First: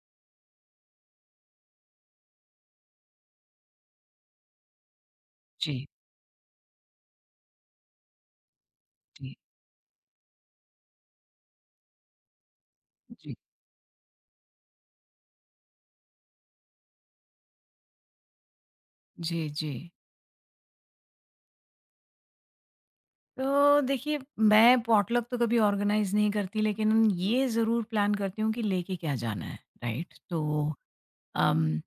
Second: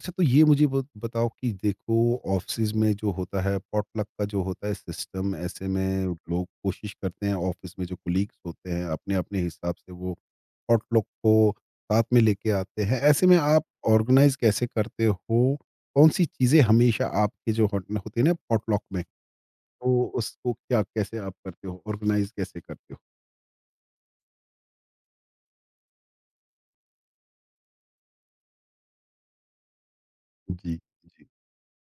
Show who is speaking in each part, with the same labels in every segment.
Speaker 1: अच्छा, तो ये मुझे बताओ कि देखो, ऑफिस में जो होता है पॉटलक का जो होता है सिस्टम, ऐसे
Speaker 2: जी,
Speaker 1: में लोग कोशिश करते हैं ऑफिस में जो कुलीग्स होते हैं अपने
Speaker 2: जी,
Speaker 1: अपने हिसाब से वो पॉटलक को साथ में लेके आते हैं। ऐसे
Speaker 2: जी,
Speaker 1: में आप ऑर्गेनाइज कैसे करते हो? कौन सी चीज़ें हमेशा आपके जो होते हैं ना पॉटलक में,
Speaker 2: जी, जी।
Speaker 1: तो उसको क्या, कैसे आप करते हो, ऑर्गेनाइज कैसे करते हो?
Speaker 2: तो देखिए, मैं पॉटलक तो कभी ऑर्गेनाइज़ नहीं करती, लेकिन ये ज़रूर प्लान करती हूँ कि लेके क्या जाना है, राइट?
Speaker 1: जी, जी,
Speaker 2: अम,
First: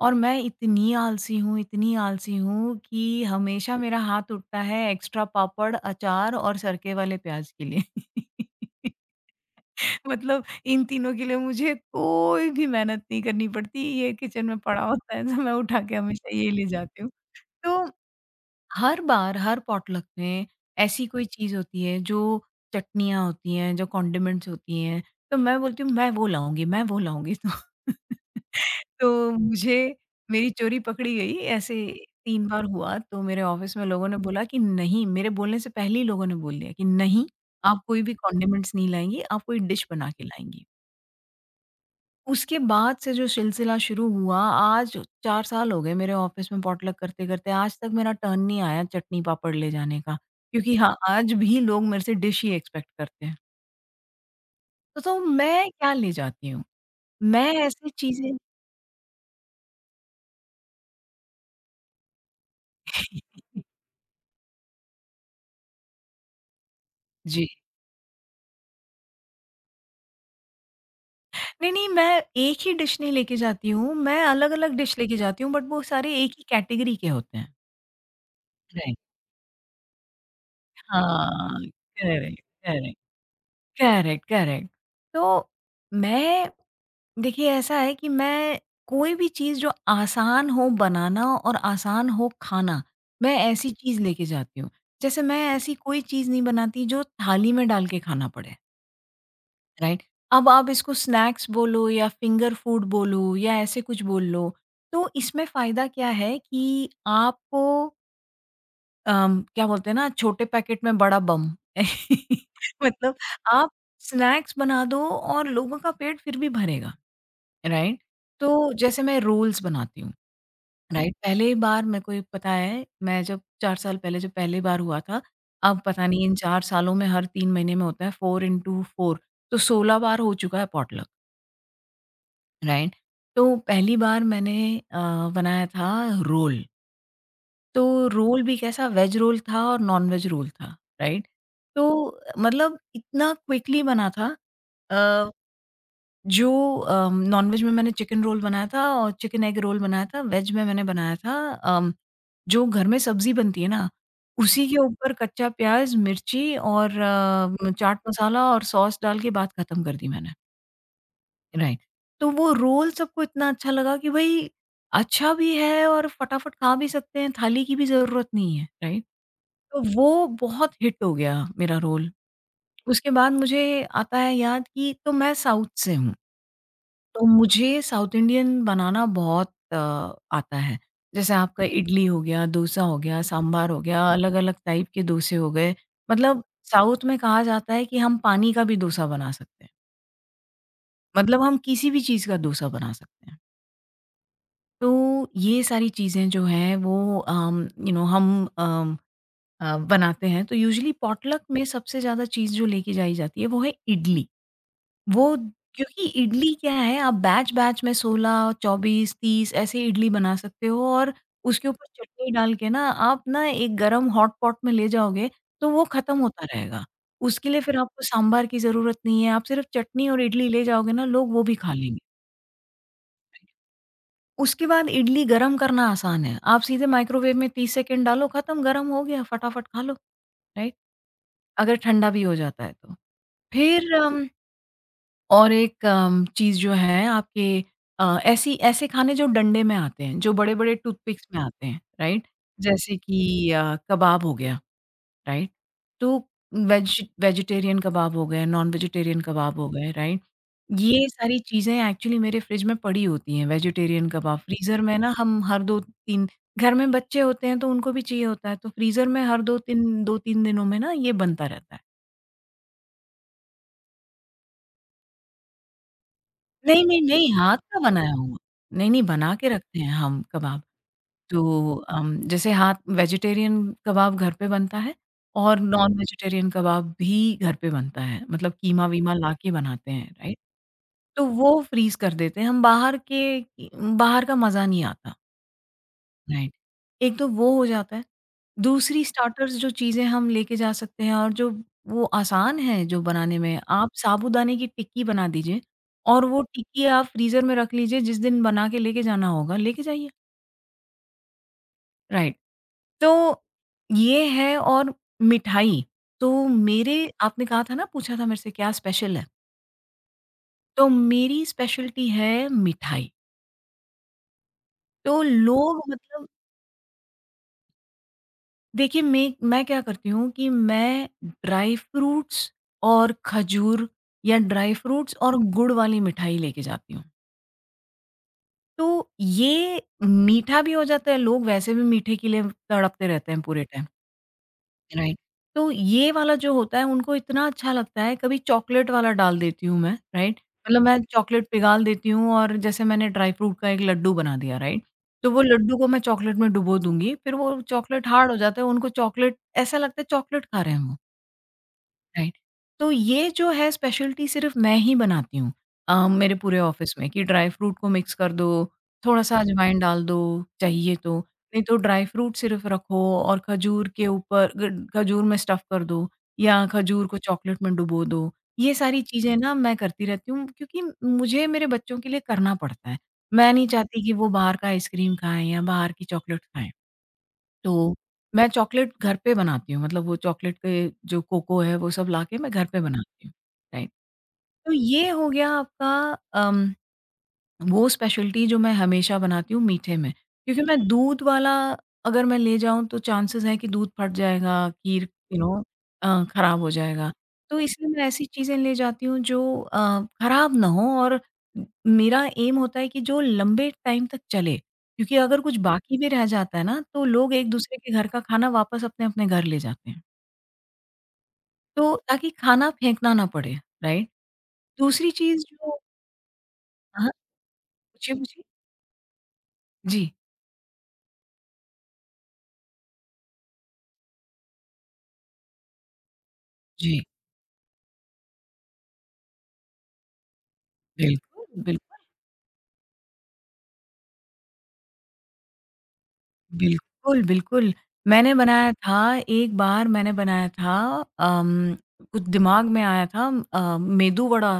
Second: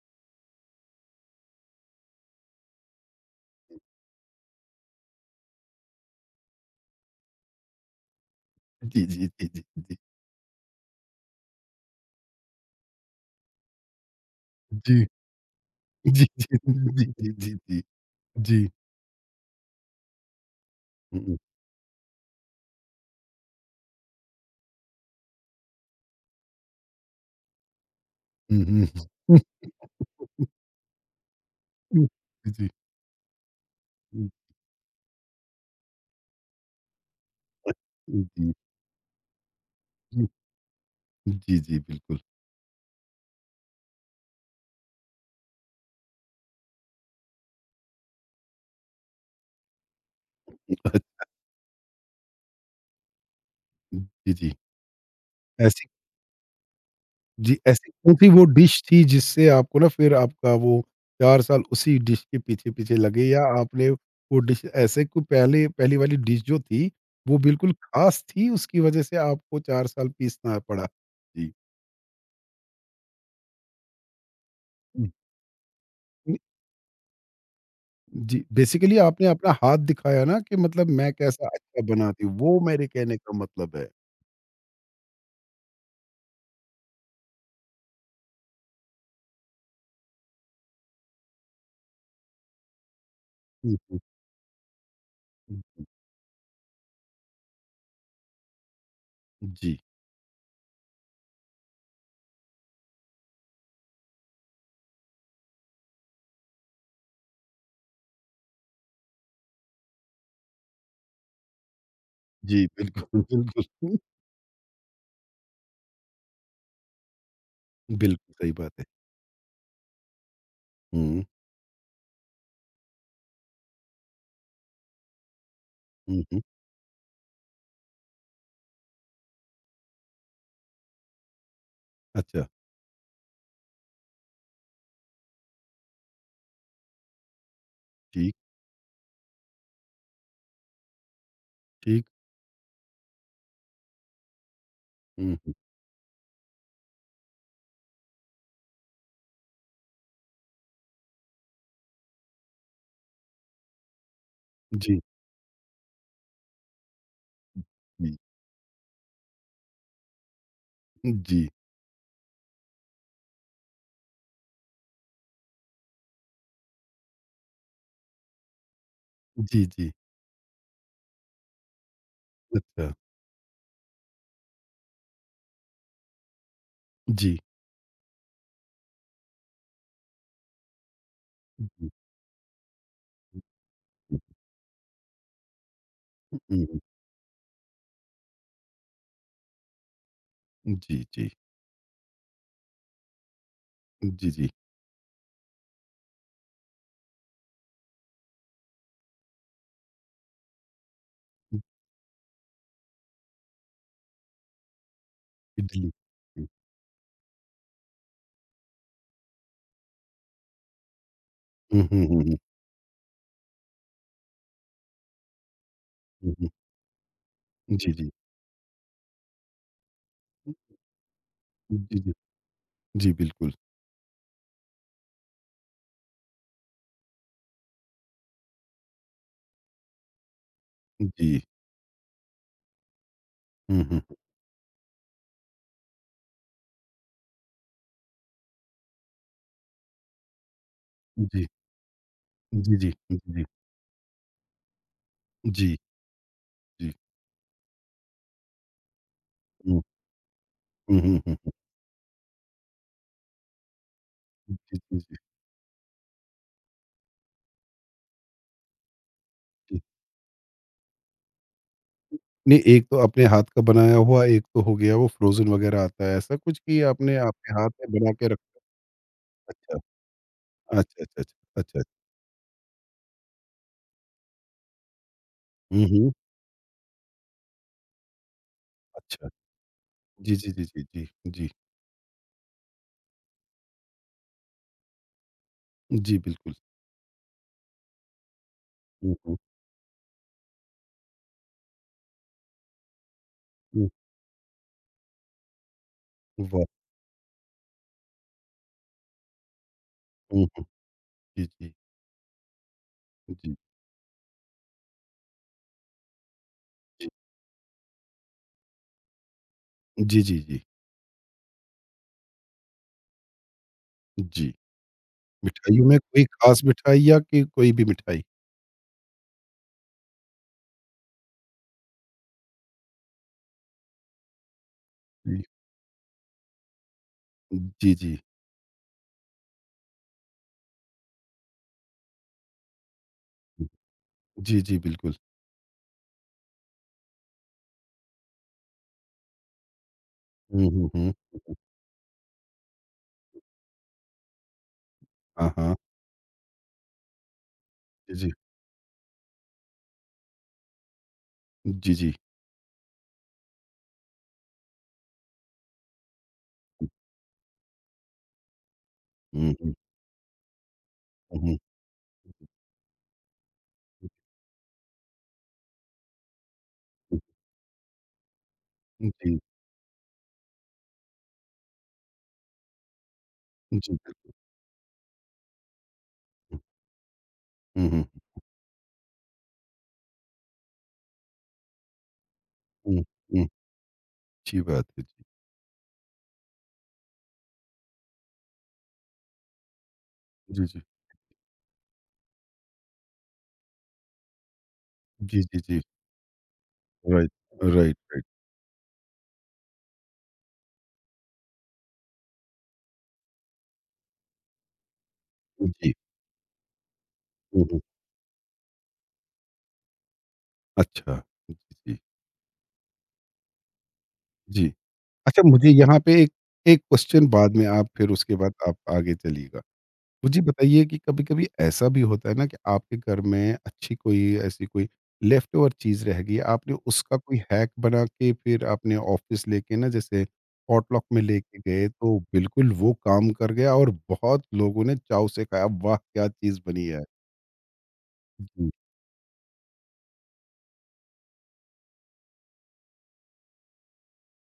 Speaker 2: और मैं इतनी आलसी हूँ कि हमेशा मेरा हाथ उठता है एक्स्ट्रा पापड़, अचार और सरके वाले प्याज़ के लिए।
Speaker 1: जी, जी, जी, जी, जी,
Speaker 2: मतलब इन तीनों के लिए मुझे कोई भी मेहनत नहीं करनी पड़ती, ये किचन में पड़ा
Speaker 1: जी,
Speaker 2: होता है, तो मैं उठा के
Speaker 1: जी,
Speaker 2: हमेशा
Speaker 1: जी,
Speaker 2: ये ले
Speaker 1: जी,
Speaker 2: जाती
Speaker 1: जी,
Speaker 2: हूँ।
Speaker 1: जी, जी, जी,
Speaker 2: तो
Speaker 1: जी।
Speaker 2: हर बार, हर पॉटलक में ऐसी कोई
Speaker 1: हम्म,
Speaker 2: चीज़ होती है जो चटनियाँ होती हैं, जो कॉन्डिमेंट्स होती हैं, तो मैं बोलती हूँ मैं वो लाऊँगी तो
Speaker 1: हम्म, हम्म,
Speaker 2: तो मुझे मेरी चोरी पकड़ी गई ऐसे
Speaker 1: हुँ।
Speaker 2: 3 बार
Speaker 1: जी,
Speaker 2: हुआ तो मेरे ऑफ़िस में लोगों ने
Speaker 1: हुँ,
Speaker 2: बोला कि नहीं मेरे बोलने से पहले ही लोगों ने बोल दिया कि नहीं, आप कोई भी
Speaker 1: हुँ, जी,
Speaker 2: कॉन्डिमेंट्स नहीं लाएँगी, आप कोई डिश बना के
Speaker 1: हुँ,
Speaker 2: लाएँगी।
Speaker 1: जी, जी, बिल्कुल।
Speaker 2: उसके बाद से जो सिलसिला शुरू हुआ आज 4 साल हो गए मेरे ऑफ़िस में पॉटलक करते-करते, आज तक मेरा टर्न नहीं आया चटनी-पापड़ ले जाने का, क्योंकि
Speaker 1: अ,
Speaker 2: हाँ, आज भी लोग मेरे से डिश ही एक्सपेक्ट करते हैं।
Speaker 1: जी, जी।
Speaker 2: तो मैं
Speaker 1: ऐसी,
Speaker 2: क्या ले जाती हूँ? मैं
Speaker 1: जी,
Speaker 2: ऐसी
Speaker 1: ऐसी कौन-सी
Speaker 2: चीज़ें
Speaker 1: वो डिश थी जिससे आपको ना फिर आपका वो 4 साल उसी डिश के पीछे-पीछे लगे, या आपने वो डिश ऐसे को पहले पहली वाली डिश जो थी, वो
Speaker 2: जी।
Speaker 1: बिल्कुल ख़ास थी, उसकी वज़ह से आपको 4 साल पीसना पड़ा? जी।
Speaker 2: नहीं, नहीं मैं एक ही डिश नहीं लेके जाती हूँ, मैं अलग-अलग डिश
Speaker 1: हुँ,
Speaker 2: लेके जाती हूँ बट वो सारे एक
Speaker 1: हुँ,
Speaker 2: ही कैटेगरी के होते हैं।
Speaker 1: जी, बेसिकली
Speaker 2: राइट
Speaker 1: आपने अपना हाथ दिखाया ना कि मतलब मैं कैसा
Speaker 2: हाँ,
Speaker 1: अच्छा बनाती हूँ,
Speaker 2: करेक्ट,
Speaker 1: वो मेरे
Speaker 2: करेक्ट,
Speaker 1: कहने का मतलब है।
Speaker 2: Correct, correct. तो मैं देखिए, ऐसा है कि मैं कोई भी चीज़ जो आसान हो बनाना और आसान हो खाना, मैं ऐसी
Speaker 1: हुँ, हुँ,
Speaker 2: चीज़ लेके जाती हूँ। जैसे मैं
Speaker 1: हुँ,
Speaker 2: ऐसी
Speaker 1: हुँ।
Speaker 2: कोई चीज़ नहीं बनाती जो थाली में डाल के खाना पड़े,
Speaker 1: जी।
Speaker 2: राइट? अब आप इसको स्नैक्स बोलो या फिंगर फूड बोलो या ऐसे कुछ बोल लो, तो इसमें फ़ायदा क्या है कि क्या बोलते हैं ना छोटे पैकेट में बड़ा बम।
Speaker 1: जी,
Speaker 2: मतलब
Speaker 1: बिल्कुल,
Speaker 2: आप
Speaker 1: बिल्कुल।
Speaker 2: स्नैक्स बना दो और लोगों का पेट फिर भी भरेगा। राइट?
Speaker 1: बिल्कुल, सही
Speaker 2: तो
Speaker 1: बात है।
Speaker 2: जैसे मैं रूल्स बनाती हूँ, राइट?
Speaker 1: हुँ,
Speaker 2: पहली बार मेरे को पता है, मैं जब 4 साल पहले जब पहली बार हुआ था, अब पता
Speaker 1: हुँ,
Speaker 2: नहीं इन
Speaker 1: हुँ।
Speaker 2: 4 सालों में हर 3 महीने में होता है 4 इंटू 4 तो 16 बार हो चुका है पॉटलक,
Speaker 1: अच्छा,
Speaker 2: राइट? तो पहली बार बनाया था रोल, तो
Speaker 1: ठीक,
Speaker 2: रोल भी कैसा वेज रोल था और नॉन-वेज रोल था, राइट?
Speaker 1: ठीक।
Speaker 2: तो मतलब इतना क्विकली बना था अ
Speaker 1: हुँ, हुँ।
Speaker 2: जो नॉनवेज में मैंने चिकन रोल बनाया था और चिकन एग रोल बनाया था, वेज में मैंने बनाया था, जो घर में सब्ज़ी बनती है ना, उसी के
Speaker 1: जी,
Speaker 2: ऊपर कच्चा प्याज़, मिर्ची और चाट
Speaker 1: जी,
Speaker 2: मसाला और सॉस डाल के बात ख़त्म कर दी मैंने।
Speaker 1: जी,
Speaker 2: राइट। तो वो रोल सबको इतना अच्छा लगा कि भई अच्छा भी है और फटाफट खा भी सकते हैं, थाली की भी ज़रूरत नहीं है, राइट?
Speaker 1: जी,
Speaker 2: तो
Speaker 1: जी।
Speaker 2: वो बहुत हिट हो गया मेरा रोल।
Speaker 1: अच्छा,
Speaker 2: उसके बाद मुझे आता है याद कि तो मैं साउथ से हूँ। तो
Speaker 1: जी।
Speaker 2: मुझे साउथ इंडियन बनाना बहुत आता है। जैसे आपका इडली हो गया, डोसा हो गया, सांभर हो गया,
Speaker 1: हुँ,
Speaker 2: अलग-अलग टाइप के डोसे हो गए।
Speaker 1: हुँ,
Speaker 2: मतलब
Speaker 1: हुँ, हुँ।
Speaker 2: साउथ में कहा जाता है कि हम पानी का भी डोसा बना सकते हैं।
Speaker 1: जी, जी,
Speaker 2: मतलब हम किसी भी चीज़ का डोसा बना सकते हैं।
Speaker 1: जी, जी।
Speaker 2: तो ये सारी चीज़ें जो हैं वो अम, यू नो हम अम, बनाते हैं। तो यूजुअली पॉटलक में सबसे ज़्यादा चीज़ जो लेके जाई जाती है वो है इडली। वो
Speaker 1: इडली।
Speaker 2: क्योंकि इडली क्या है आप बैच-बैच में 16, 24, 30 ऐसे इडली बना सकते हो और उसके
Speaker 1: हुँ,
Speaker 2: ऊपर
Speaker 1: हुँ, हुँ,
Speaker 2: चटनी
Speaker 1: हुँ,
Speaker 2: डाल के ना आप ना एक गरम हॉट पॉट में ले जाओगे, तो वो खत्म
Speaker 1: हुँ,
Speaker 2: होता
Speaker 1: हुँ।
Speaker 2: रहेगा। उसके लिए फिर
Speaker 1: जी,
Speaker 2: आपको
Speaker 1: जी।
Speaker 2: सांभर की ज़रूरत नहीं है, आप सिर्फ चटनी और इडली ले जाओगे ना लोग वो भी खा लेंगे।
Speaker 1: जी, जी। जी, बिल्कुल।
Speaker 2: उसके बाद इडली गरम करना आसान है, आप सीधे माइक्रोवेव में 30 सेकंड डालो खत्म गरम हो गया फटाफट खा लो, राइट?
Speaker 1: जी।
Speaker 2: अगर ठंडा भी हो जाता है तो।
Speaker 1: हुँ,
Speaker 2: फिर
Speaker 1: हुँ।
Speaker 2: अम और एक चीज़ जो है आपके ऐसी ऐसे खाने जो डंडे में आते हैं, जो बड़े-बड़े टूथपिक्स में
Speaker 1: जी,
Speaker 2: आते हैं, राइट?
Speaker 1: जी, जी,
Speaker 2: जैसे
Speaker 1: जी, जी,
Speaker 2: कि अ, कबाब हो गया, राइट?
Speaker 1: जी,
Speaker 2: तो
Speaker 1: जी।
Speaker 2: वेजिटेरियन कबाब हो गए, नॉन वेजिटेरियन कबाब हो
Speaker 1: हुँ,
Speaker 2: गए, राइट?
Speaker 1: हुँ,
Speaker 2: ये
Speaker 1: हुँ, हुँ,
Speaker 2: सारी
Speaker 1: हुँ।
Speaker 2: चीज़ें एक्चुअली मेरे फ्रिज में पड़ी होती हैं, वेजिटेरियन कबाब।
Speaker 1: जी,
Speaker 2: फ्रीज़र में
Speaker 1: जी,
Speaker 2: ना
Speaker 1: जी,
Speaker 2: हम हर 2-3 घर में बच्चे होते हैं तो उनको भी चाहिए होता है, तो फ्रीज़र में हर
Speaker 1: जी।
Speaker 2: 2-3 दिनों में ना ये बनता रहता है।
Speaker 1: नहीं, एक तो अपने हाथ का बनाया हुआ, एक तो हो गया वो फ्रोज़न वग़ैरह आता है, ऐसा कुछ कि
Speaker 2: नहीं, नहीं,
Speaker 1: आपने
Speaker 2: नहीं,
Speaker 1: आपके
Speaker 2: हाथ
Speaker 1: हाथ
Speaker 2: का
Speaker 1: में बना
Speaker 2: बनाया
Speaker 1: के
Speaker 2: हुआ।
Speaker 1: रखा?
Speaker 2: नहीं, नहीं, बना के
Speaker 1: अच्छा,
Speaker 2: रखते हैं हम कबाब।
Speaker 1: अच्छा, अच्छा, अच्छा, अच्छा।
Speaker 2: जैसे हाथ वेजिटेरियन कबाब घर पे बनता है और
Speaker 1: हुँ,
Speaker 2: नॉन
Speaker 1: हुँ,
Speaker 2: वेजिटेरियन कबाब भी घर पे बनता है। मतलब कीमा-वीमा
Speaker 1: अच्छा।
Speaker 2: लाके बनाते हैं,
Speaker 1: जी,
Speaker 2: राइट?
Speaker 1: जी, जी, जी, जी,
Speaker 2: तो
Speaker 1: जी।
Speaker 2: वो फ्रीज़ कर देते हैं। हम बाहर के बाहर का मज़ा नहीं आता,
Speaker 1: जी,
Speaker 2: राइट?
Speaker 1: बिल्कुल।
Speaker 2: एक तो वो हो जाता है। दूसरी
Speaker 1: हुँ, हुँ,
Speaker 2: स्टार्टर्स जो चीज़ें हम लेके जा सकते हैं और जो वो आसान है जो बनाने में,
Speaker 1: हुँ,
Speaker 2: आप साबूदाने की टिक्की बना दीजिए और वो
Speaker 1: वाह!
Speaker 2: टिक्की आप फ्रीज़र में रख लीजिए, जिस दिन बना के लेके जाना होगा, लेके जाइए।
Speaker 1: हुँ, हुँ। जी, जी,
Speaker 2: राइट,
Speaker 1: जी,
Speaker 2: तो
Speaker 1: जी।
Speaker 2: ये है और मिठाई, तो मेरे आपने कहा था ना पूछा था मेरे से क्या स्पेशल है?
Speaker 1: जी, जी, जी,
Speaker 2: तो मेरी स्पेशलिटी है मिठाई।
Speaker 1: जी।
Speaker 2: तो लोग
Speaker 1: मिठाइयों में कोई
Speaker 2: मतलब
Speaker 1: ख़ास मिठाई या कि कोई भी मिठाई?
Speaker 2: देखिए, मैं क्या करती हूँ कि मैं ड्राई फ्रूट्स और खजूर या ड्राई फ्रूट्स और गुड़ वाली मिठाई लेके जाती हूँ।
Speaker 1: जी, जी, जी।
Speaker 2: तो ये मीठा भी हो जाता है, लोग वैसे भी मीठे के लिए तड़पते रहते हैं पूरे टाइम।
Speaker 1: जी, जी, बिल्कुल।
Speaker 2: राइट। तो ये वाला जो होता है उनको इतना अच्छा लगता है, कभी चॉकलेट वाला डाल देती हूँ मैं, राइट?
Speaker 1: हुँ,
Speaker 2: मतलब
Speaker 1: हुँ,
Speaker 2: मैं
Speaker 1: हुँ।
Speaker 2: चॉकलेट पिघाल देती हूँ और जैसे मैंने ड्राई फ्रूट का एक लड्डू बना दिया, राइट? तो वो
Speaker 1: हाँ, हाँ।
Speaker 2: लड्डू को मैं चॉकलेट में डुबो दूँगी, फिर वो चॉकलेट
Speaker 1: जी, जी।
Speaker 2: हार्ड हो जाता है, उनको चॉकलेट ऐसा लगता है चॉकलेट खा रहे हैं वो।
Speaker 1: जी, जी।
Speaker 2: राइट तो ये जो है स्पेशलिटी सिर्फ मैं ही बनाती हूँ मेरे पूरे ऑफिस में कि ड्राई फ्रूट को मिक्स कर दो थोड़ा सा
Speaker 1: हुँ, हुँ,
Speaker 2: अजवाइन डाल दो चाहिए तो
Speaker 1: हुँ,
Speaker 2: नहीं तो ड्राई फ्रूट सिर्फ रखो और खजूर के ऊपर खजूर में स्टफ कर दो या खजूर को
Speaker 1: हुँ,
Speaker 2: चॉकलेट में डुबो दो ये सारी चीजें
Speaker 1: हुँ।
Speaker 2: ना मैं करती रहती हूँ क्योंकि मुझे मेरे बच्चों के लिए करना पड़ता है मैं नहीं
Speaker 1: जी, जी,
Speaker 2: चाहती कि वो बाहर का आइसक्रीम खाएं या बाहर की चॉकलेट
Speaker 1: बिल्कुल।
Speaker 2: खाएं
Speaker 1: हुँ,
Speaker 2: तो
Speaker 1: हुँ,
Speaker 2: मैं चॉकलेट घर पे बनाती हूँ, मतलब वो चॉकलेट के जो कोको है, वो सब लाके मैं घर पे
Speaker 1: हुँ,
Speaker 2: बनाती हूँ।
Speaker 1: हुँ।
Speaker 2: राइट।
Speaker 1: अच्छी
Speaker 2: तो
Speaker 1: बात है
Speaker 2: ये
Speaker 1: जी।
Speaker 2: हो गया आपका अम, वो स्पेशलिटी जो मैं हमेशा बनाती हूँ मीठे में, क्योंकि
Speaker 1: जी,
Speaker 2: मैं
Speaker 1: जी।
Speaker 2: दूध वाला अगर मैं ले जाऊँ तो चांसेस हैं कि दूध फट जाएगा, खीर यू
Speaker 1: जी, जी,
Speaker 2: नो
Speaker 1: जी।
Speaker 2: अ, खराब हो जाएगा।
Speaker 1: राइट,
Speaker 2: तो इसलिए
Speaker 1: राइट,
Speaker 2: मैं ऐसी
Speaker 1: राइट।
Speaker 2: चीज़ें ले जाती हूँ जो खराब ना हो और मेरा एम होता है कि जो लंबे टाइम तक चले, क्योंकि अगर कुछ
Speaker 1: जी।
Speaker 2: बाकी भी रह जाता है ना तो लोग
Speaker 1: हुँ,
Speaker 2: एक-दूसरे
Speaker 1: हुँ।
Speaker 2: के घर का खाना वापस अपने-अपने घर ले जाते हैं।
Speaker 1: अच्छा। जी,
Speaker 2: तो
Speaker 1: जी।
Speaker 2: ताकि खाना फेंकना ना पड़े, राइट?
Speaker 1: जी।
Speaker 2: दूसरी
Speaker 1: अच्छा,
Speaker 2: चीज़
Speaker 1: मुझे
Speaker 2: जो
Speaker 1: यहाँ पे एक एक
Speaker 2: हाँ,
Speaker 1: क्वेश्चन बाद में आप फिर,
Speaker 2: पूछिए,
Speaker 1: उसके
Speaker 2: पूछिए।
Speaker 1: बाद आप आगे चलिएगा।
Speaker 2: जी,
Speaker 1: मुझे बताइए कि कभी-कभी ऐसा भी होता है ना कि आपके घर में अच्छी कोई, ऐसी कोई लेफ्ट ओवर चीज़ रह गई, आपने
Speaker 2: जी।
Speaker 1: उसका कोई हैक बना के फिर आपने ऑफ़िस लेके, ना जैसे पॉटलॉक में
Speaker 2: बिल्कुल,
Speaker 1: लेके गए
Speaker 2: बिल्कुल।
Speaker 1: तो बिल्कुल वो काम कर गया और बहुत लोगों ने चाव से खाया, वाह! क्या चीज़ बनी है।
Speaker 2: बिल्कुल, बिल्कुल। मैंने
Speaker 1: जी।
Speaker 2: बनाया था, एक बार मैंने बनाया था अम, कुछ दिमाग में आया था मेदू वड़ा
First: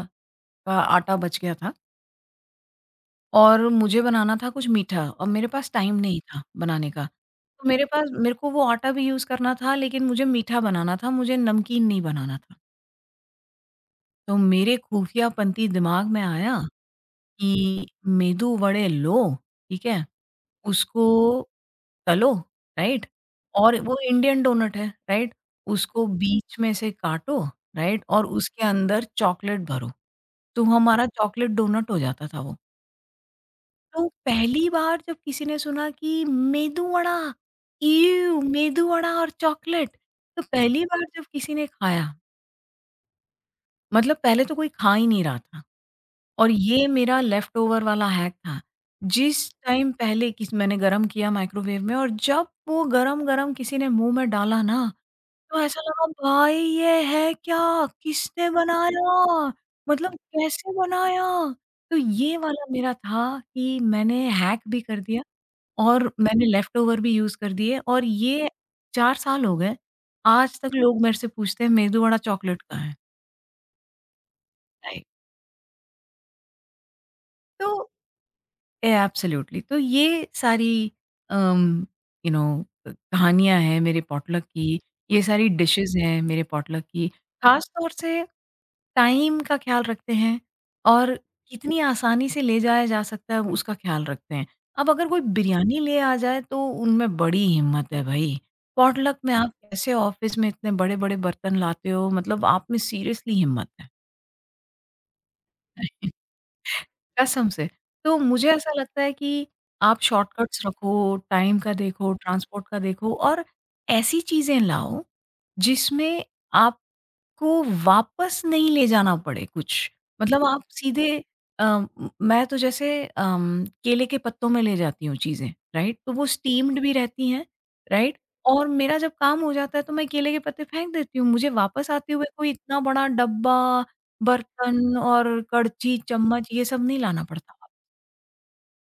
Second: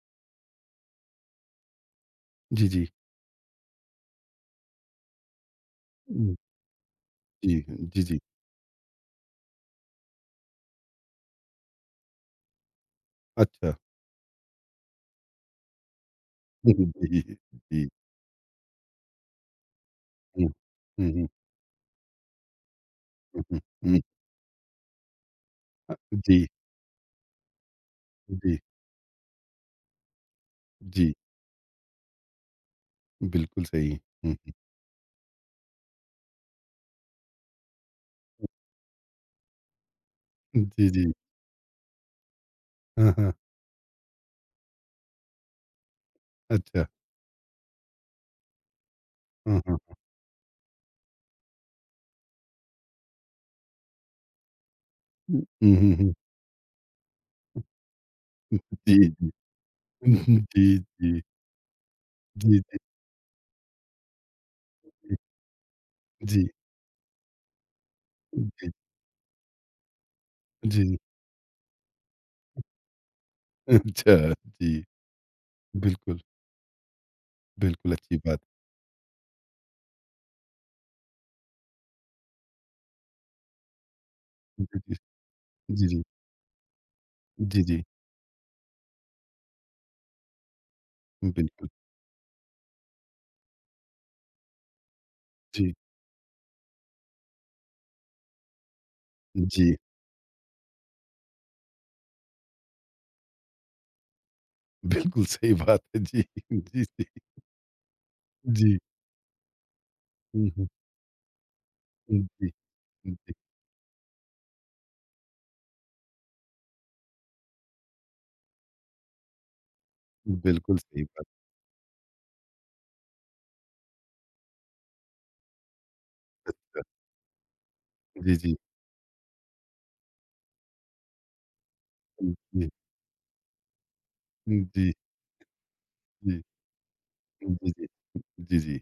Speaker 2: का आटा बच गया था
Speaker 1: जी, जी।
Speaker 2: और मुझे बनाना था कुछ मीठा और मेरे पास टाइम नहीं
Speaker 1: हुँ,
Speaker 2: था बनाने का।
Speaker 1: जी,
Speaker 2: तो मेरे
Speaker 1: जी,
Speaker 2: पास
Speaker 1: जी।
Speaker 2: मेरे को वो आटा भी यूज़ करना था लेकिन मुझे मीठा बनाना था, मुझे नमकीन नहीं बनाना था।
Speaker 1: अच्छा।
Speaker 2: तो मेरे खुफियापंती दिमाग में आया
Speaker 1: हुँ, जी,
Speaker 2: कि
Speaker 1: जी।
Speaker 2: मेदू वड़े लो, ठीक है?
Speaker 1: हुँ,
Speaker 2: उसको
Speaker 1: हुँ, हुँ,
Speaker 2: तलो, राइट?
Speaker 1: हुँ, हुँ,
Speaker 2: और वो
Speaker 1: हुँ।
Speaker 2: इंडियन डोनट है, राइट? उसको
Speaker 1: जी,
Speaker 2: बीच में से काटो, राइट? और
Speaker 1: जी,
Speaker 2: उसके अंदर चॉकलेट भरो, तो हमारा
Speaker 1: जी,
Speaker 2: चॉकलेट डोनट हो जाता था वो।
Speaker 1: बिल्कुल सही।
Speaker 2: तो
Speaker 1: हुँ,
Speaker 2: पहली बार जब किसी ने सुना कि मेदू वड़ा, इउ मेदू वड़ा और चॉकलेट, तो पहली
Speaker 1: जी,
Speaker 2: बार
Speaker 1: जी।
Speaker 2: जब किसी ने खाया,
Speaker 1: हाँ, हाँ।
Speaker 2: मतलब पहले तो कोई खा ही नहीं रहा था और
Speaker 1: अच्छा।
Speaker 2: ये मेरा लेफ्ट ओवर वाला हैक था। जिस
Speaker 1: हाँ, हाँ।
Speaker 2: टाइम पहले किस मैंने गरम किया माइक्रोवेव में और जब वो गरम-गरम किसी ने मुँह में डाला ना
Speaker 1: हुँ,
Speaker 2: तो
Speaker 1: हुँ,
Speaker 2: ऐसा
Speaker 1: हुँ,
Speaker 2: लगा
Speaker 1: हुँ।
Speaker 2: भाई ये है क्या? किसने
Speaker 1: जी, जी।
Speaker 2: बनाया? मतलब कैसे
Speaker 1: जी, जी।
Speaker 2: बनाया? तो ये
Speaker 1: जी,
Speaker 2: वाला मेरा था कि मैंने हैक भी कर दिया और मैंने
Speaker 1: जी,
Speaker 2: लेफ्टओवर भी यूज़ कर दिए और ये
Speaker 1: जी,
Speaker 2: 4 साल हो गए, आज तक
Speaker 1: जी, जी।
Speaker 2: लोग मेरे से पूछते हैं मेदू वड़ा चॉकलेट कहाँ है?
Speaker 1: अच्छा, जी।
Speaker 2: राइट।
Speaker 1: बिल्कुल,
Speaker 2: तो
Speaker 1: बिल्कुल अच्छी बात।
Speaker 2: एब्सोल्युटली तो ये सारी अम, यू नो कहानियाँ हैं मेरे पॉटलक की,
Speaker 1: जी,
Speaker 2: ये सारी डिशेज़
Speaker 1: जी,
Speaker 2: हैं मेरे पॉटलक की।
Speaker 1: जी, जी,
Speaker 2: ख़ास
Speaker 1: जी,
Speaker 2: तौर से टाइम का ख़्याल रखते हैं और
Speaker 1: बिल्कुल।
Speaker 2: कितनी आसानी से ले जाया जा सकता है उसका ख़्याल रखते हैं। अब अगर कोई
Speaker 1: जी,
Speaker 2: बिरयानी ले आ जाए तो उनमें बड़ी हिम्मत है भई। पॉटलक में आप
Speaker 1: जी,
Speaker 2: कैसे ऑफ़िस में इतने बड़े-बड़े बर्तन लाते हो मतलब आप में सीरियसली हिम्मत
Speaker 1: बिल्कुल सही बात है।
Speaker 2: है।
Speaker 1: जी, जी, जी,
Speaker 2: कसम से। तो मुझे ऐसा
Speaker 1: जी।
Speaker 2: लगता है कि आप
Speaker 1: हुँ,
Speaker 2: शॉर्टकट्स
Speaker 1: हुँ,
Speaker 2: रखो, टाइम का देखो,
Speaker 1: हुँ, जी,
Speaker 2: ट्रांसपोर्ट का देखो
Speaker 1: जी।
Speaker 2: और ऐसी चीज़ें लाओ, जिसमें आप को वापस नहीं ले जाना पड़े कुछ। मतलब आप
Speaker 1: बिल्कुल सही
Speaker 2: सीधे
Speaker 1: बात
Speaker 2: म मैं तो जैसे केले के पत्तों में ले जाती हूँ चीज़ें, राइट? तो वो
Speaker 1: है।
Speaker 2: स्टीम्ड भी रहती हैं, राइट?
Speaker 1: जी, जी।
Speaker 2: और मेरा जब काम हो जाता है तो मैं केले के पत्ते फेंक देती हूँ। मुझे वापस आते हुए कोई
Speaker 1: जी,
Speaker 2: इतना बड़ा डब्बा,
Speaker 1: जी, जी,
Speaker 2: बर्तन और कड़ची, चम्मच ये सब नहीं लाना पड़ता।
Speaker 1: जी, जी, जी, जी।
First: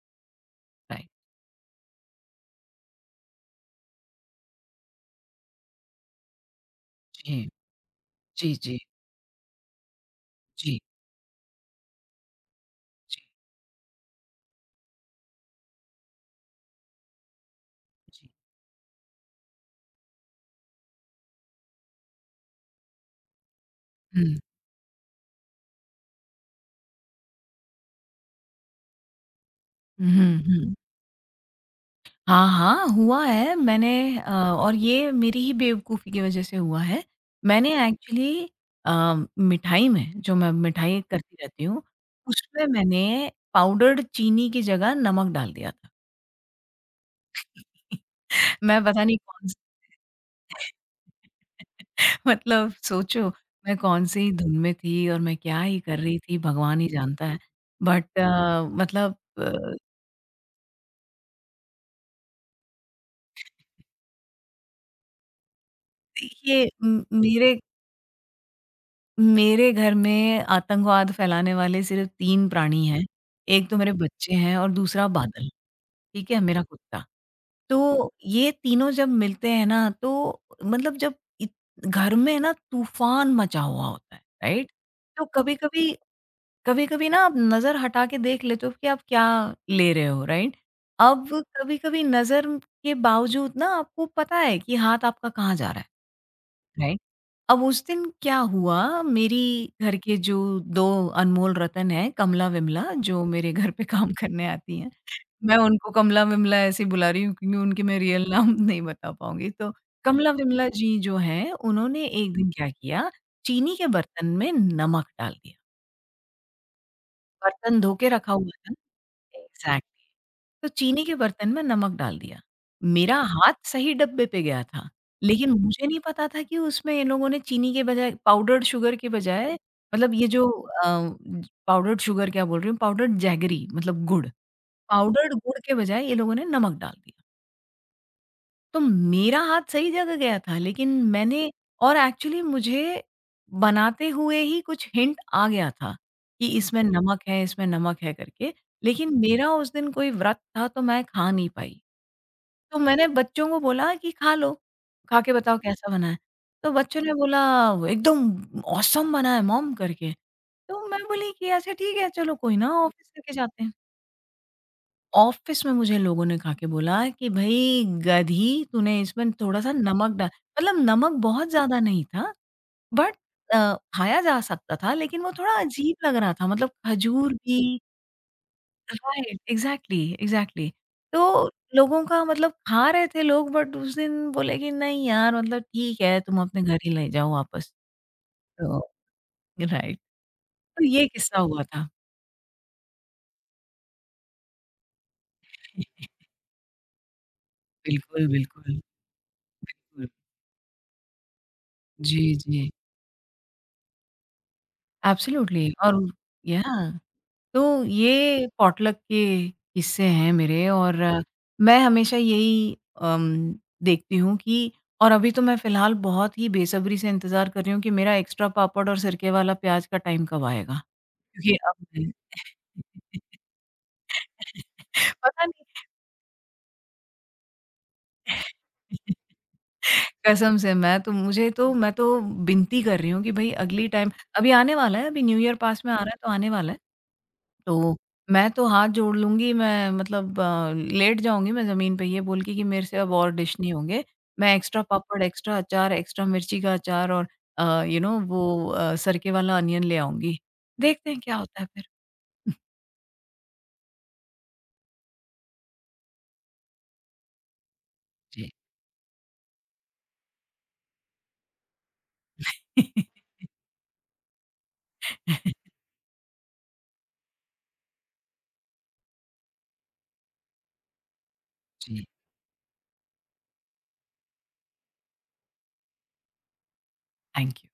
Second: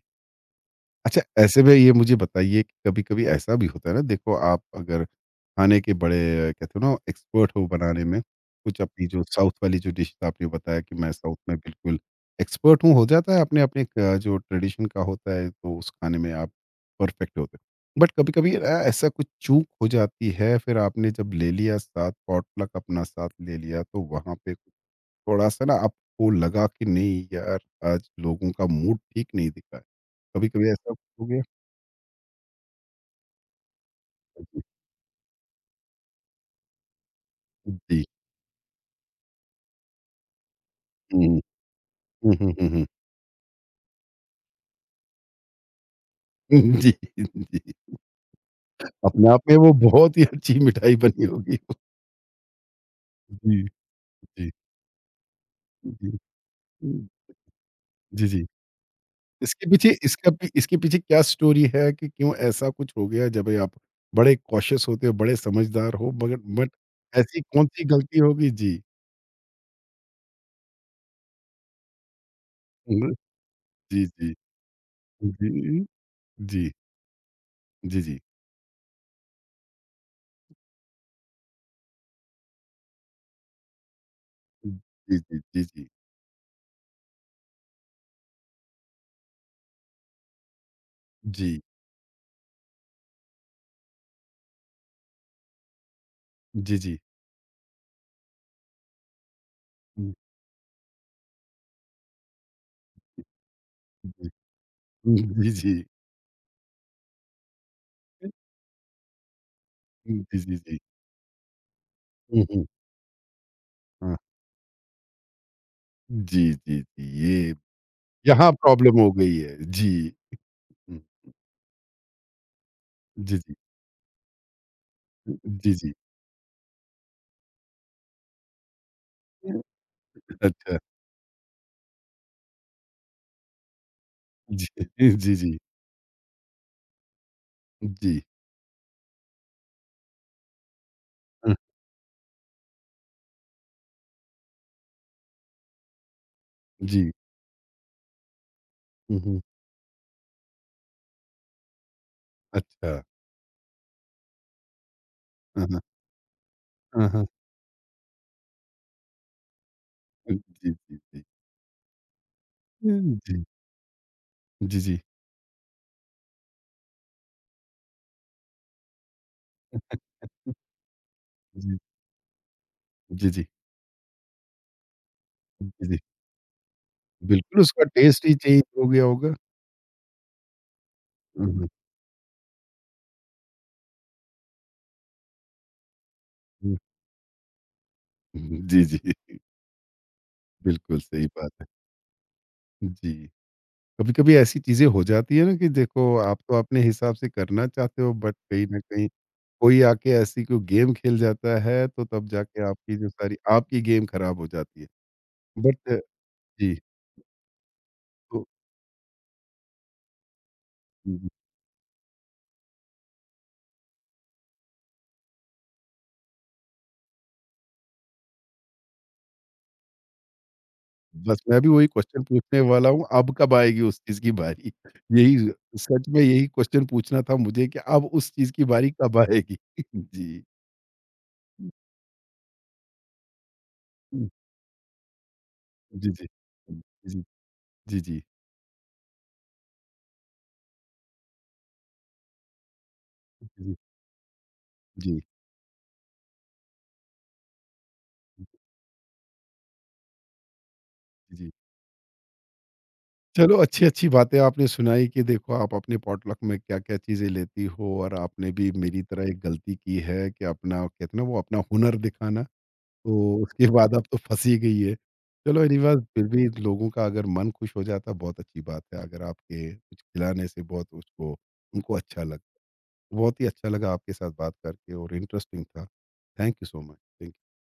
Speaker 2: राइट।
Speaker 1: अच्छा, ऐसे में ये मुझे बताइए कि कभी-कभी ऐसा भी होता है ना, देखो आप अगर खाने के बड़े, कहते हो ना,
Speaker 2: जी।
Speaker 1: एक्सपर्ट हो बनाने में,
Speaker 2: जी, जी,
Speaker 1: कुछ अपनी जो साउथ वाली जो डिश आपने
Speaker 2: जी,
Speaker 1: बताया कि मैं साउथ में बिल्कुल एक्सपर्ट हूँ, हो
Speaker 2: जी,
Speaker 1: जाता है अपने-अपने जो ट्रेडिशन का होता है तो उस खाने में आप परफेक्ट होते हो। बट
Speaker 2: जी।
Speaker 1: कभी-कभी ऐसा कुछ चूक हो जाती है, फिर आपने जब ले लिया साथ पॉटलक अपना साथ ले लिया तो वहाँ
Speaker 2: हुँ।
Speaker 1: पे थोड़ा सा ना आपको लगा कि नहीं यार, आज लोगों का मूड ठीक नहीं दिखा है।
Speaker 2: हुँ, हुँ,
Speaker 1: कभी-कभी
Speaker 2: हुँ।
Speaker 1: ऐसा हो गया?
Speaker 2: हाँ, हाँ, हुआ है मैंने
Speaker 1: जी,
Speaker 2: और ये मेरी ही बेवकूफ़ी की वज़ह से हुआ है। मैंने
Speaker 1: जी।
Speaker 2: एक्चुअली अ, मिठाई में जो मैं मिठाई करती
Speaker 1: हुँ,
Speaker 2: रहती हूँ,
Speaker 1: हुँ, हुँ,
Speaker 2: उसमें
Speaker 1: हुँ, हुँ।
Speaker 2: मैंने पाउडर्ड चीनी की जगह नमक डाल दिया था।
Speaker 1: जी, जी।
Speaker 2: मैं पता नहीं
Speaker 1: अपने आप
Speaker 2: कौन
Speaker 1: में
Speaker 2: सी
Speaker 1: वो बहुत ही अच्छी मिठाई बनी होगी।
Speaker 2: मतलब सोचो
Speaker 1: जी,
Speaker 2: मैं कौन सी
Speaker 1: जी,
Speaker 2: धुन में थी और मैं क्या ही कर
Speaker 1: जी।
Speaker 2: रही थी भगवान ही
Speaker 1: हुँ।
Speaker 2: जानता है। बट
Speaker 1: जी, जी।
Speaker 2: मतलब
Speaker 1: इसके पीछे इसका पी इसके पीछे क्या स्टोरी है कि क्यों ऐसा कुछ हो गया, जब ये आप बड़े कॉशियस होते हो, बड़े समझदार हो, मगर
Speaker 2: ये
Speaker 1: बट
Speaker 2: म
Speaker 1: ऐसी
Speaker 2: मेरे
Speaker 1: कौन-सी गलती होगी? जी।
Speaker 2: मेरे घर में आतंकवाद फैलाने वाले सिर्फ़ 3 प्राणी हैं।
Speaker 1: हुँ,
Speaker 2: एक तो मेरे
Speaker 1: जी, जी।
Speaker 2: बच्चे हैं और दूसरा बादल,
Speaker 1: जी, जी,
Speaker 2: ठीक है? मेरा कुत्ता। तो
Speaker 1: जी, जी।
Speaker 2: ये तीनों जब मिलते हैं ना तो मतलब जब इत घर में ना तूफ़ान मचा हुआ होता है,
Speaker 1: जी,
Speaker 2: राइट? तो
Speaker 1: जी, जी, जी।
Speaker 2: कभी-कभी ना आप नज़र हटा के देख लेते हो कि आप क्या ले रहे हो, राइट? अब
Speaker 1: जी,
Speaker 2: कभी-कभी नज़र के बावजूद ना आपको पता है कि हाथ आपका कहाँ जा रहा है,
Speaker 1: जी, जी।
Speaker 2: राइट? अब उस दिन क्या हुआ, मेरी घर
Speaker 1: हुँ,
Speaker 2: के जो 2 अनमोल रतन हैं, कमला-विमला जो मेरे घर पे काम
Speaker 1: जी।
Speaker 2: करने आती हैं।
Speaker 1: हुँ, जी,
Speaker 2: मैं
Speaker 1: जी।
Speaker 2: उनको कमला-विमला ऐसे ही बुला रही हूँ क्योंकि उनके मैं रियल नाम नहीं बता पाऊँगी। तो
Speaker 1: हुँ, जी, जी,
Speaker 2: कमला-विमला
Speaker 1: जी।
Speaker 2: जी जो हैं, उन्होंने एक
Speaker 1: हुँ,
Speaker 2: दिन
Speaker 1: हुँ।
Speaker 2: क्या किया, चीनी के
Speaker 1: हाँ।
Speaker 2: बर्तन में नमक डाल दिया।
Speaker 1: जी, जी, जी, ये
Speaker 2: बर्तन धो के रखा हुआ
Speaker 1: यहाँ
Speaker 2: था।
Speaker 1: प्रॉब्लम हो गई है।
Speaker 2: एग्ज़ैक्ट
Speaker 1: जी।
Speaker 2: तो
Speaker 1: हुँ,
Speaker 2: चीनी के बर्तन में नमक डाल दिया। मेरा
Speaker 1: जी,
Speaker 2: हाथ
Speaker 1: जी।
Speaker 2: सही डब्बे पे गया था, लेकिन
Speaker 1: जी,
Speaker 2: मुझे
Speaker 1: जी।
Speaker 2: नहीं पता था कि उसमें इन लोगों ने चीनी के बजाय पाउडर्ड शुगर के बजाय मतलब ये जो
Speaker 1: अच्छा।
Speaker 2: अ, पाउडर्ड शुगर क्या बोल रही हूँ, पाउडर्ड जैगरी मतलब गुड़,
Speaker 1: जी,
Speaker 2: पाउडर्ड
Speaker 1: जी, जी।
Speaker 2: गुड़ के बजाय ये लोगों ने नमक डाल दिया।
Speaker 1: जी।
Speaker 2: तो मेरा हाथ सही जगह गया था, लेकिन मैंने
Speaker 1: हाँ,
Speaker 2: और एक्चुअली मुझे बनाते हुए ही कुछ हिंट आ गया था कि इसमें ओके।
Speaker 1: जी।
Speaker 2: नमक है, इसमें नमक है करके, लेकिन
Speaker 1: हुँ, हुँ।
Speaker 2: मेरा उस दिन कोई व्रत था तो मैं खा नहीं पाई। तो
Speaker 1: अच्छा।
Speaker 2: मैंने बच्चों को बोला कि खा लो, खा के बताओ
Speaker 1: हाँ, हाँ।
Speaker 2: कैसा बना है? तो बच्चों
Speaker 1: हाँ,
Speaker 2: ने
Speaker 1: हाँ।
Speaker 2: बोला "वो एकदम ऑसम बना है मॉम करके।
Speaker 1: जी,
Speaker 2: तो
Speaker 1: जी,
Speaker 2: मैं
Speaker 1: जी।
Speaker 2: बोली कि अच्छा ठीक है चलो कोई ना ऑफ़िस
Speaker 1: हुँ,
Speaker 2: लेके
Speaker 1: जी।
Speaker 2: जाते हैं।
Speaker 1: जी, जी।
Speaker 2: ऑफिस में मुझे लोगों ने खा के बोला कि भई गधी तूने इसमें थोड़ा-सा नमक डाल मतलब नमक बहुत
Speaker 1: जी,
Speaker 2: ज़्यादा नहीं था बट
Speaker 1: जी, जी।
Speaker 2: खाया जा सकता था लेकिन वो थोड़ा
Speaker 1: जी, जी।
Speaker 2: अजीब लग रहा था मतलब खजूर भी
Speaker 1: बिल्कुल उसका टेस्ट ही चेंज हो गया होगा।
Speaker 2: Right exactly, exactly.
Speaker 1: हुँ,
Speaker 2: तो
Speaker 1: हुँ।
Speaker 2: लोगों का मतलब खा रहे थे लोग बट उस दिन बोले कि नहीं यार मतलब ठीक है तुम अपने
Speaker 1: हुँ।
Speaker 2: घर ही ले जाओ वापस। तो
Speaker 1: जी, जी।
Speaker 2: राइट तो
Speaker 1: बिल्कुल
Speaker 2: ये
Speaker 1: सही
Speaker 2: किस्सा हुआ
Speaker 1: बात।
Speaker 2: था।
Speaker 1: जी, कभी-कभी ऐसी चीज़ें हो जाती है ना कि देखो, आप तो अपने हिसाब से करना चाहते हो
Speaker 2: बिल्कुल,
Speaker 1: बट कहीं न
Speaker 2: बिल्कुल,
Speaker 1: कहीं कोई आके
Speaker 2: बिल्कुल।
Speaker 1: ऐसी कोई गेम खेल जाता है तो तब
Speaker 2: जी,
Speaker 1: जाके
Speaker 2: जी।
Speaker 1: आपकी जो सारी आपकी गेम खराब हो जाती है।
Speaker 2: एब्सोल्युटली
Speaker 1: बट
Speaker 2: और या
Speaker 1: जी,
Speaker 2: तो
Speaker 1: तो
Speaker 2: ये पॉटलक के किस्से हैं मेरे और
Speaker 1: हुँ,
Speaker 2: हुँ। मैं हमेशा यही देखती हूँ कि और अभी तो मैं फ़िलहाल बहुत ही बेसब्री से इंतज़ार कर रही हूँ कि मेरा एक्स्ट्रा पापड़ और सिरके वाला प्याज का टाइम कब आएगा?
Speaker 1: बस
Speaker 2: क्योंकि
Speaker 1: मैं भी
Speaker 2: अब
Speaker 1: वही
Speaker 2: मैं
Speaker 1: क्वेश्चन पूछने वाला हूँ, अब कब आएगी उस चीज़ की बारी? यही,
Speaker 2: पता नहीं
Speaker 1: सच में यही क्वेश्चन पूछना था मुझे कि अब उस चीज़ की बारी कब आएगी? जी।
Speaker 2: कसम से मैं तो मुझे तो मैं तो विनती कर रही हूँ कि भई अगली टाइम
Speaker 1: हुँ,
Speaker 2: अभी आने वाला है, अभी न्यू ईयर पास में आ
Speaker 1: जी,
Speaker 2: रहा है
Speaker 1: जी।
Speaker 2: तो आने वाला है।
Speaker 1: जी, जी,
Speaker 2: तो
Speaker 1: जी, जी,
Speaker 2: मैं तो हाथ जोड़ लूँगी, मैं मतलब लेट जाऊँगी मैं ज़मीन पे ये बोल के कि मेरे से अब और डिश नहीं होंगे। मैं एक्स्ट्रा
Speaker 1: जी,
Speaker 2: पापड़, एक्स्ट्रा अचार, एक्स्ट्रा मिर्ची का अचार और
Speaker 1: जी,
Speaker 2: वो सरके वाला अनियन ले आऊँगी। देखते हैं क्या
Speaker 1: जी।
Speaker 2: होता है फिर।
Speaker 1: चलो, अच्छी-अच्छी बातें आपने सुनाई कि देखो आप अपने पॉटलक में क्या-क्या चीज़ें लेती हो, और
Speaker 2: जी।
Speaker 1: आपने भी मेरी तरह एक गलती की है कि अपना, कहते हैं ना, वो अपना हुनर दिखाना, तो उसके बाद आप तो फँसी गई है। चलो, एनीवेज़ फिर भी लोगों का अगर मन खुश हो जाता है, बहुत अच्छी बात है। अगर आपके कुछ खिलाने से बहुत उसको, उनको
Speaker 2: जी।
Speaker 1: अच्छा लग, बहुत ही अच्छा लगा आपके साथ बात करके और इंटरेस्टिंग था। Thank you so much. Thank you.
Speaker 2: Thank you.